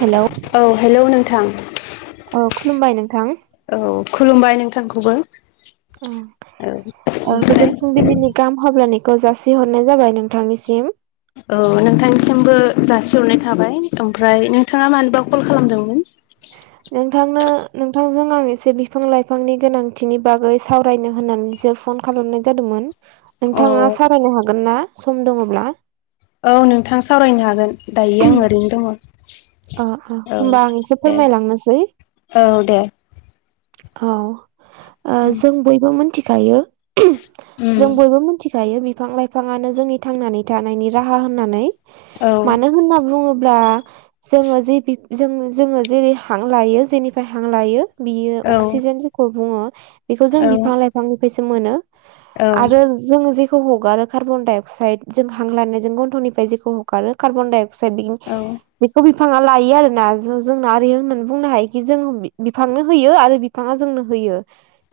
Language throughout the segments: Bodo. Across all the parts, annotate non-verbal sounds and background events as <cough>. हेल' औ हेल' नोंथां अ खुलुमबाय नोंथां औ खुलुमबाय नोंथांखौबो औ ओमफ्राय गोजोन फुंबिलिनि गाहाम हाब्लानायखौ जासिहरनाय जाबाय नोंथांनिसिम औ नोंथांनिसिमबो जासिहरनाय थाबाय ओमफ्राय नोंथाङा मानोबा कल खालामदोंमोन नोंथांनो नोंथांजों आं एसे बिफां लाइफांनि गोनांथिनि बागै सावरायनो होननानैसो फन खालामनाय जादोंमोन अ नोंथाङा सावरायनो हागोन ना सम दङब्ला औ नोंथां सावरायनो हागोन दायो आं ओरैनो दङ अ अ औ होमबा आं एसे दे फोरमायलांनोसै औ दे औ ओ जों बयबो मिथिखायो उम जों बयबो मिथिखायो बिफां लाइफाङानो जोंनि थांनानै थानायनि राहा होननानै औ मानो होनना बुङोब्ला जोङो जे ज <unintelligible> जोङो जेरै हां लायो जेनिफ्राय हां लायो बियो औ अक्सिजेन बुङो बेखौ जों औ बिफां लाइफांनिफ्रायसो मोनो आरो औ जों जेखौ हगारो कार्बन डाइ अक्साइड जों हां लानायजों गन्थ'निफ्राय जेखौ हगारो कार्बन डाइ अक्साइड औ <unintelligible> बेखौ बिफाङा लायो आरोना ज जोंना आरो होननानै बुंनो हायोखि जों बिफांनो होयो आरो बिफाङा जोंनो होयो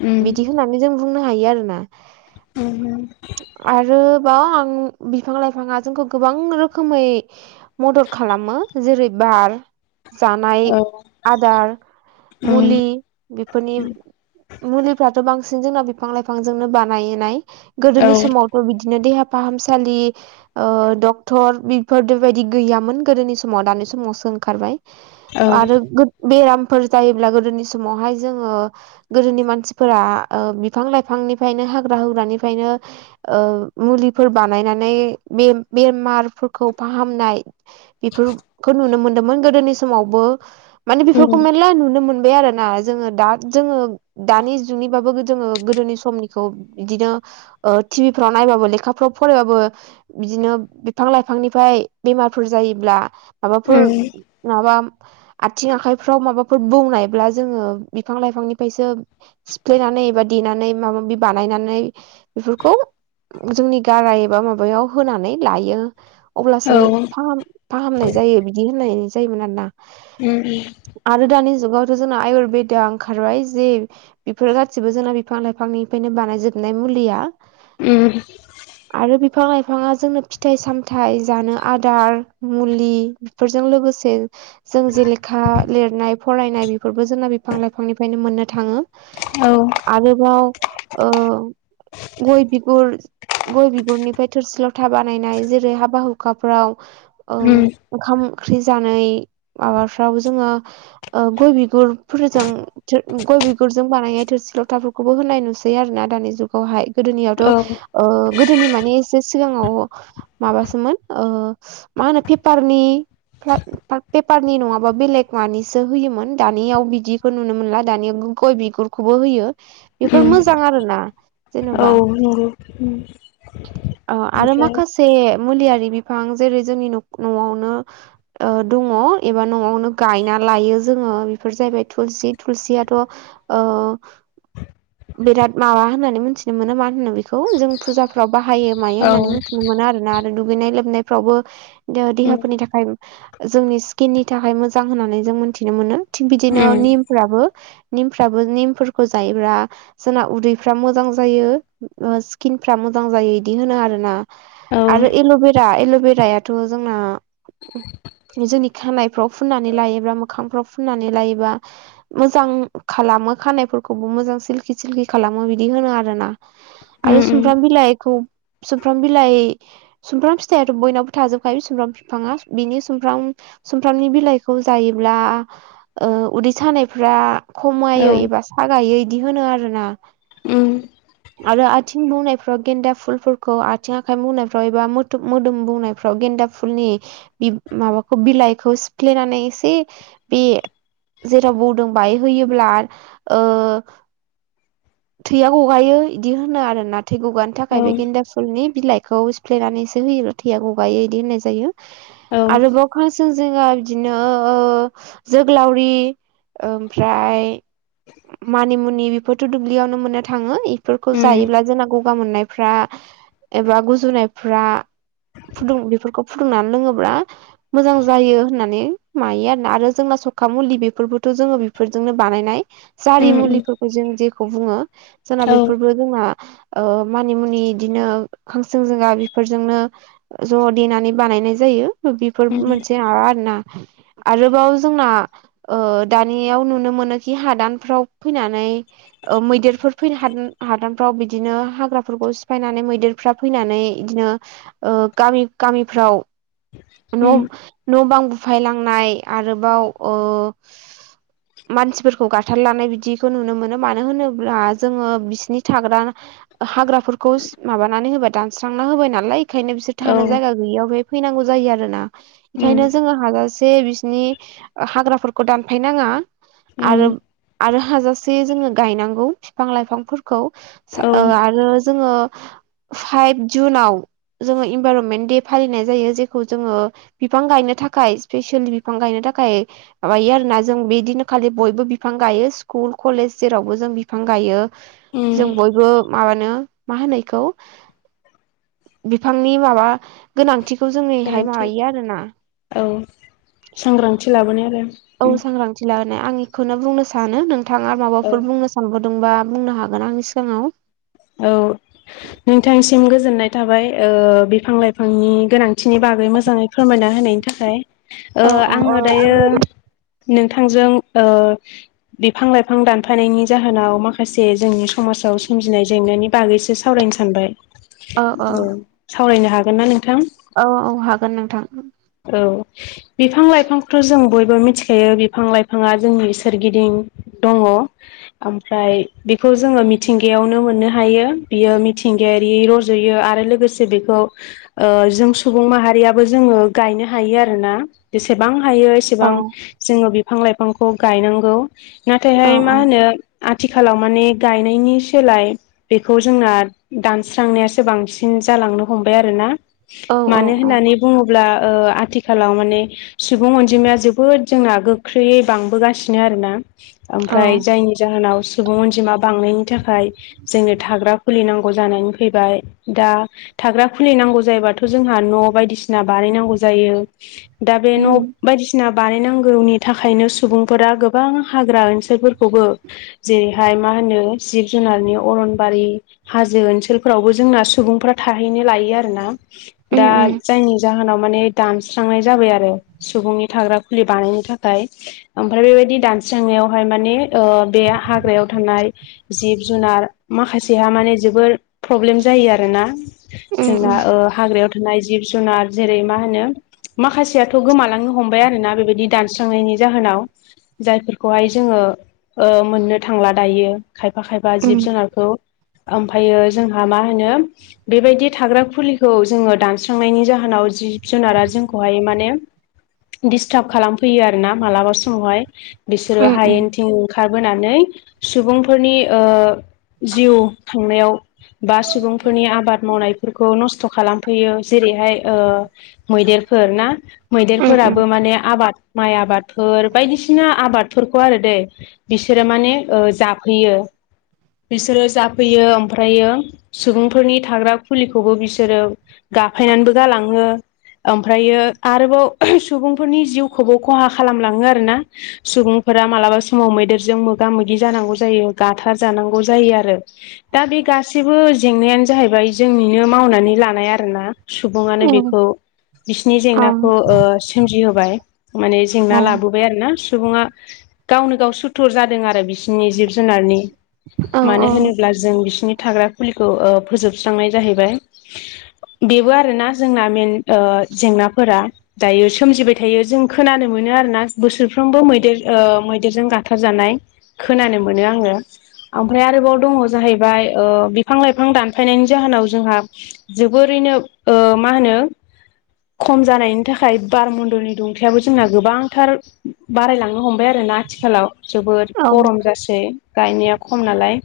उम बिदि होननानै जों बुंनो हायो आरोना <unintelligible> आरो बाव आं बिफां लाइफाङा जोंखौ गोबां रोखोमै मदद खालामो जेरै बार जानाय औ आदार उम मुलि बेफोरनि मुलिफ्राथ' बांसिन जोंनाव बिफां लाइफांजोंनो बानायनाय औ गोदोनि समाव बिदिनो देहा फाहामसालि डक्टर बेफोर बेबायदि गैयामोन गोदोनि सम समाव दानि समावसो ओंखारबाय औ आरो बेरामफोर जायोब्ला गोदोनि समावहाय जोङो गोदोनि मानसिफोरा बिफां लाइफांनिफ्रायनो हाग्रा हुग्रानिफ्रायनो मुलिफोर बानायनानै बे बेमारफोरखौ फाहामनाय बेफोरखौ नुनो मोनदोंमोन गोदोनि समावबो माने उम बेफोरखौ मेरला नुनो मोनबाय आरो ना जोङो दा जोङो दानि जुगनिबाबो जोङो गोदोनि समनिखौ बिदिनो टिभिफ्राव नायबाबो लेखाफ्राव फरायबाबो बिदिनो बिफां लाइफांनिफ्राय बेमारफोर जायो माबाफोर उम माबा आथिं आखायफ्राव माबाफोर बुंनायब्ला जोङो बिफां लाइफांनिफ्रायसो सिफ्लेनानै एबा देनानै माबा माबि बानायनानै बेफोरखौ जोंनि गारा एबा माबायाव होनानै लायो। औ अब्लासो उम फाह फाहामनाय जायो बिदि होननाय जायोमोन आरोना उम उ आरो दानि जुगावथ' जोंना आयुरवेदआ ओंखारबाय जे बेफोर गाैबो जोंना बिफां लाइफांनिफ्रायनो बानायजोबनाय मुलिया उम। आरो बिफां लाइफाङा जोंनो फिथाइ-सामथाइ जानो आदार मुलि बेफोरजों लोगोसे जों जे लेखा लिरनाय फरायनाय बेफोरबो जोंना बिफां लाइफांनिफ्रायनो मोननो थाङो। आरोबाव ओ गय बिगुर गय बिगुरनिफ्राय थोरसि लथा बानायनाय जेरै हाबा हुखाफोराव उम। ओंखाम ओंख्रि जानाय माबाफ्राव जोङो ओ गय बिगुरफोरजों गय बिगुरजों बानायनाय थोरसि लथाफोरखौबो होनाय नुसै आरोोना दानि जुगावहाय। औ गोदोनियावथ' गोदोनि माने एसे सिगाङाव माबासोमोन ओ मा होनो पेपारनि प्ला पेपारनि नङाबा बेलेग मानिसो होयोमोन। दानियाव बिदिखौ नुनो मोनला दानिया गय बिगुर खौबो होयो बेफोर उम मोजां आरो ना जेनेबा। आरो होम अ आरो माखासे मुलियारि बिफां जेरै जो जोंनि न'आवनो ओ दङ एबा न'आवनो गायना लायो जोङो बेफोर जाहैबाय थुलसि थुलसियाथ' ओ बिराद माबा होननानै मिथिनो मोनो मा होनो बेखौ जों फुजा फाव बाहायो मायो औ होननानै मिथिनो मोनो आरोना आरो दुगैनाय लोबनायफ्रावबो ओ द उम देहाफोरनि थाखाय जोंनि स्किननि थाखाय मोजां होननानै जों मोनथिनो मोनो। थिग बिदिनो उम निम फोराबो निमफ्राबो निमफोरखौ जायोब्ला जोंना उदैफ्रा मोजां जायो। ओ स्किन फ्रा मोजां जायो इदि होनो आरो ना औ आरो एल'बेरा एल'भेराया थ' जोंना जोंनि खानायफ्राव फुननानै लायोब्ला मोखांफ्राव फुननानै लायोबा मोजां खालामो खानायफोरखौबो मोजां सिलकि सिलखि खालामो बिदि होनो आरोना। आरो उम उम सुमफ्राम बिलाइखौ सुमफ्राम बिलाइ सुमफ्राम फिथाइयाथ' बयनाव थाजोबखायो सुमफ्राम बिफाङा बिनि सुमफ्राम सुमफ्रामनि बिलाइखौ जायोब्ला उदै सानायफ्रा औ खमायो एबा सागायो बिदि होनो आरोना। उम। आरो आथिं बुंनायफ्राव गेन्दा फुलफोरखौ आथिं आखाइ बुंनायफ्राव एबा मो मोदोम बुंनायफ्राव फाव गेन्दा फुलनि बि माबाखौ बिलाइखौ सिफ्लेनानै एसे बे जेराव बौदों बाहाय होयोब्ला ओ थैया गगायो इदि होनो आरोना। थै गगानो थाखाय औ बे गेन्दा फुलनि बिलाइखौ सिफ्लेनानैसो होयो थैया गगायो बिदि होननाय जायो। उम आरोबाव खानसिं जिङा बिदिनो ओ जोग्लावरि ओमफ्राय मानिमुनि बेफोरथ' दुब्लियावनो मोननो थाङो ए फोरखौ उम औ उम जायोब्ला जोंना गगा मोननायफ्रा एबा गुजुनायफ्रा फुदुं बेफोरखौ फुदुंनानै लोङोब्ला मोजां जायो होननानै मायो आरोना। आरो जोंना सखा मुलि बेफोरबोथ' जोङो बेफोरजोंनो बानायनाय। जारि मुलिफोरखौ जों जेखौ बुङो जोंना बेफोरबो जोंना ओ मानि मुनि बिदिनो खांसिं जंगा बेफोरजोंनो ज' देनानै बानायनाय जायो बेफोर मोनसे माबा आरोना आरोबाव जोंना ओ दानियाव नुनो मोनोखि हादानफ्राव फैनानै औ मैदेरफोर फैनो हा-हादानफ्राव बिदिनो हाग्राफोरखौ सिफायनानै मैदेरफ्रा फैनानै बिदिनो ओ गामि गामिफ्राव न न' बां बुफायलांनाय आरोबाव ओ मानसिफोरखौ गाथार लानाय बिदिखौ नुनो मोनो मानो होनोब्ला जोङो बिसिनि थाग्रा हाग्राफोरखौ सि माबानानै होबाय दानस्रांना होबाय नालाय ओंखायनो बिसोर थानो जायगा गैयियाव बेहाय फैनांगौ जायो आरोना बेखायनो जों हाजा से बिसनि हाग्राफोरखौ दानफायनाङा उम आरो आरो हाजासे जोङो गायनांगौ फिफां लाइफांफोरखौ औ ओ आरो जोङो फाइभ जुनाव जोङो इनभाइरनमेन्ट दे फालिनाय जायो जेखौ जोङो बिफां गायनो थाखाय स्पेसियेलि बिफां गायनो थाखाय माबायो आरोना जों बिदिनो खालि बयबो बिफां गायो स्कुल कलेज जेरावबो जों बिफां गायो जों औ बयबो माबानो मा होनो बेखौ बिफां नि माबा गोनांथिखौ जोंनिहाय गोनांथि मायो आरोना। औ सांग्रांथि लाबोनाय आरो औ उम। <inaudible> आं बेखौनो बुंनो सानो नोंथाङा औ माबाफोर बुंनो सा नबावदोंबा बुंनो हागोन आंनि सिगाङाव। औ नोंथांसिम गोजोननाय थाबाय ओ बिफां लाइफांनि गोनां थिनि बागै मोजाङै फोरमायना होनायनि थाखाय ओ औ औ आङो दायो आंबो नोंथांजों ओ बिफां लाइफां दानफायनायनि जाहोनाव माखासे जोंनि समाजाव सोमजिनाय जेंनानि बागैसो सावरायनो सानबाय। औ औ ओ सावरायनो हागोन ना नोंथां? औ औ हागोन नोंथां। औ बिफां लाइफांखौथ' जों बयबो मिथिखायो बि फां लाइफाङा जोंनि सोरगिदिं दङ। ओमफ्राय बेखौ जोङो मिथिंगायावनो मोननो हायो बियो मिथिंगायारि रज जयो आरो लोगोसे बेखौ ओ जों सुबुं माहारियाबो जोङो गायनो हायो आरोना जेसेबां हायो औ एसेबां जोङो बिफां लाइफांखौ गायनांगौ नाथायहाय मा होनो आथिखालाव माने गायनायनि सोलाय बेखौ जोंना दानस्रांनायासो बांसिन जालांनो हमबाय आरोना। औ मानो औ होननानै बुङोब्ला ओ आथिखालाव माने सुबुं अनजिमाया जोबोद जोंना गोख्रैयै बांबोगासिनो आरोना ओमफ्राय औ जायनि जाहोनाव सुबुं अनजिमा बांनायनि थाखाय जोंनो थाग्रा खुलिनांगौ जानानै फैबाय दा थाग्रा खुलिनांगौ जायोबाथ' जोंहा न' बायदिसिना बानायनांगौ जायो दा बे न' बायदिसि ना बानायनांगौनि थाखायनो सुबुंफोरा गोबां हाग्रा ओनसोलफोरखौबो जेरैहाय मा होनो जिब जुनारनि अरनबारि हाजो ओनसोलफोरावबो जोंना सुबुंफ्रा थाहैनो लायो आरोना। दा जायनि जाहोनाव माने दानस्रांनाय जाबाय आरो सुबुंनि थाग्रा खुलि बानायनो थाखाय। ओमफ्राय बेबायदि दानस्रांनायावहाय माने बे हाग्रायाव थानाय जिब जुनार माखासेहा माने जोबोर प्रब्लेम जायो आरोना। जोंना हाग्रायाव थानाय जिब जुनार जेरै मा होनो माखासेयाथ' गोमालांनो हमबाय आरोना बेबायदि दानस्रांनायनि जाहोनाव जायफोरखौहाय जोङो मोननो थांला दायो खायफा खायफा जिब जुनारखौ ओमफ्रायो जोंहा मा होनो बेबायदि थाग्रा खुलिखौ जोङो दानस्रांनायनि जाहोनाव जिब जुनारा जोंखौहाय माने दिस्टार्ब खालामफैयो आरोना मालाबा समावहाय बिसोरो हायेन थिं खारबोनानै सुबुंफोरनि ओ जिउ खांनायाव बा सुबुंफोरनि आबाद मावनायफोरखौ नस्थ' खालामफैयो जेरैहाय ओ मैदेरफोर ना मैदेरफोराबो माने आबाद माइ आबादफोर बायदिसिना आबादफोरखौ आरो दैेय बिसोरो माने जाफैयो बिसोरो जाफैयो ओमफ्रायो सुबुंफोरनि थाग्रा फुलिखौबो बिसोरो गाफायनानैबो गालाङो ओमफ्रायो आरोबाव सुबुंफोरनि जिउखौबो खहा खालामलाङो। आरो ना सुबुंफोरा मालाबा समाव मैदेरजों मोगा मोगि जानांगौ जायो गाथार जानांगौ जायो आरो। दा बे गासैबो जेंनायानो जाहैबाय जोंनिनो मावनानै लानाय आरो ना। सुबुंङानो बेखौ बिसिनि जेंनाखौ सोमजिहोबाय माने जेंना लाबोबाय ोना सुबा गावनो गाव सुथुर जादों आरो बिस बिसोरनि जिब जुनारनि मानो होनोब्ला जों बिसिनि थाग्रा फुलिखौ फोजोबस्रांनाय जाहैबाय बेबो आरोना जोंना मेन जेंनाफोरा दायो सोमजिबाय थायो। जों खोनानो मोनो आरोना बोसोरफ्रोमबो मैदेर मैदेरजों गाथारजानाय। खोनानो मोनो आङो। ओमफ्राय आरोबाव दङ जाहैबाय बिफां लाइफां दानफायनायनि जाहोनाव जोंहा? जोबोरैयनो मा होनो? खम जानायनि थाखाय बार मन्दलनि दुंखयाबो जोंना गोबांथार बारायलांनो हमबाय आरो ना आथिखालाव जोबोद गरम जासिगोन ै गायनाया खम नालाय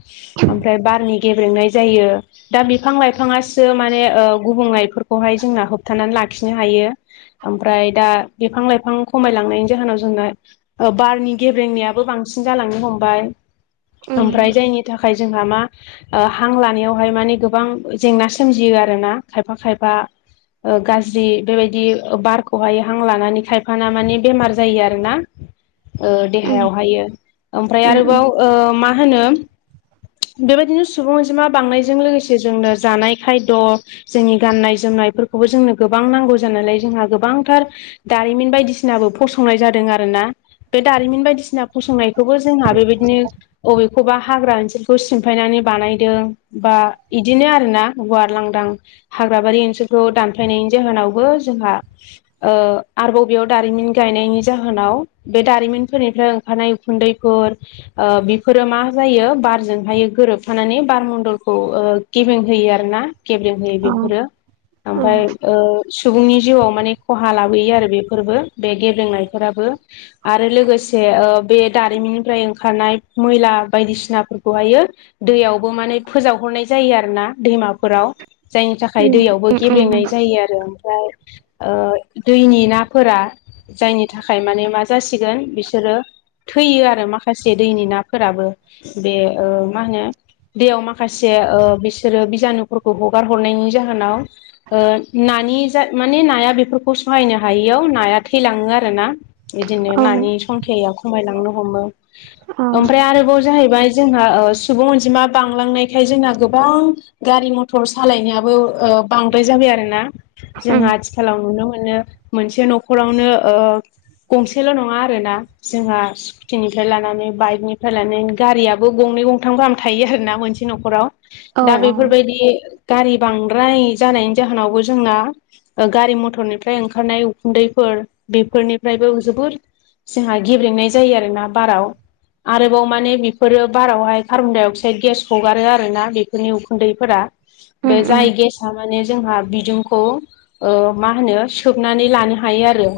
ओमफ्राय बारनि गेब्रेंनाय जायो। दा बिफां लाइफाङासो माने गुबुंलइफोरखौहाय जोंना होबथानानै लाखिनो हायो। ओमफ्राय दा बिफां लाइफां खमायलांनायनि जाहोनाव जोंना? बारनि गेब्रेंनायाबो बांसिन जालांनो हमबाय। ओमफ्राय जायनि थाखाय जोंहा मा हां लानायावहाय माने गोबां जेंना सोमजियो आरोना। खायफा खायफा ग जि बेबायदि बारखौहाय हां लानानै खायफाना माने बेमार जायो आरोना? देहायावहायो ओमफ्राय आरोबाव मा होनो? बेबायदिनो सुबुं अनजिमा बांनायजों लोगोसे जोंनो जानाय खायद' जोंनि गाननाय जोमनायफोरखौबो जोंनो गोबां नांगौ जानायालाय जोंहा गोबांथार दारिमिन बायदिसिनाबो फसंनाय जादों आरोना। बे दारिमिन बायदिसिना फसंनायखौबो जोंहा बेबायदिनो बबेखौबा हाग्रा ओनसोलखौ सिमफायनानै बानायदों बा बिदिनो आरोना। गुवार लांदां हाग्राबारि ओनसोलखौ दानफायनायनि जाहोनावबो जोंहा आरोबाव बेयाव दारिमिन गायनायनि जाहोनाव बे दारिमिनफोरनिफ्राय ओंखारनाय खुन्दैफोर बेफोरो मा जायो। बारजोंहाय गोरोबफानानै बार मन्दलखौ गेबें होयो आर ना। गेब्रें होयो बेफोरो ओमफ्राय सुबुंनि जिउआव माने खहा लाबोयो आरो बेफोरबो बे गेब्रेंनायफोराबो। आरो लोगोसे बे दारिमिननिफ्राय ओंखारनाय मैला बायदिसिनाफोरखौहायो दैयावबो माने फोजावहरनाय जायो आरो ना। दैमाफोराव जायनि थाखाय दैयावबो गेबेंनाय जायो आरो ओमफ्राय दैनि नाफोरा जायनि थाखाय माने मा जासिगोन बिसोरो? थैयो आरो माखासे दैनि नाफोराबो बे मा होनो दैयाव माखासे बिसोरो बिजानुफोरखौ हगारहरनायनि जाहोनाव नानि जा माने नाया बेफोरखौ सहायनो हायियाव नाया थैलाङो आर ना। बिदिनो नानि संखिया खमायलांनो हमो। ओमफ्राय आरोबाव जाहैबाय जोंहा सुबुं अनजिमा बांलांनायखाय जोंना गोबां गारि मथर सालायनायाबो बांद्राय जाबाय आरोना जोंहा आथिखालाव नुनो मोनो मोनसे न'खरावनो गंसेल' नङा आरोना जोंहा स्कुटिनिफ्राय लानानै बाइकनिफ्राय लानानै गारियाबो गंनै गंथाम गाहाम थायो आर ना मोनसे न'खराव दा बेफोरबायदि गारि बांद्राय जानायनि जाहोनावबो जोंना गारि मथरनिफ्राय ओंखारनाय उखुन्दैफोर बेफोरनिफ्रायबो जोबोर जोंहा गेब्लेेंनाय जायो आरोना बाराव आरोबाव माने बेफोरो बारावहाय कार्बन डाइ अक्साइद गेस हगारो आरोना बेफोरनि उखुन्दैफोरा बे जाय गेस माने जोंहा बिदुंखौ ओ मा होनो सोबनानै लानो हायो आरो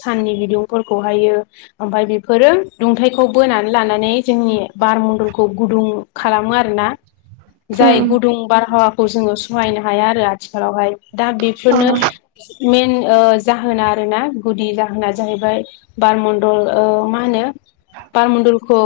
साननि बिदुंफोरखौहायो ओमफफ्राय बेफोरो दुंथाइखौ बोनानै लानानै जोंनि बार मन्दलखौ गुदुं खालामो आरोना <inaudible> जाय गुदुं बारहावाखौ जोङो सहायनो हाया आरो आथिखालावहाय दा बेफोरनो मेन ओ जाहोना आरो ना गुदि जाहोना जाहैबाय बारमण्डल ओ मा होनो बारमण्डलखौ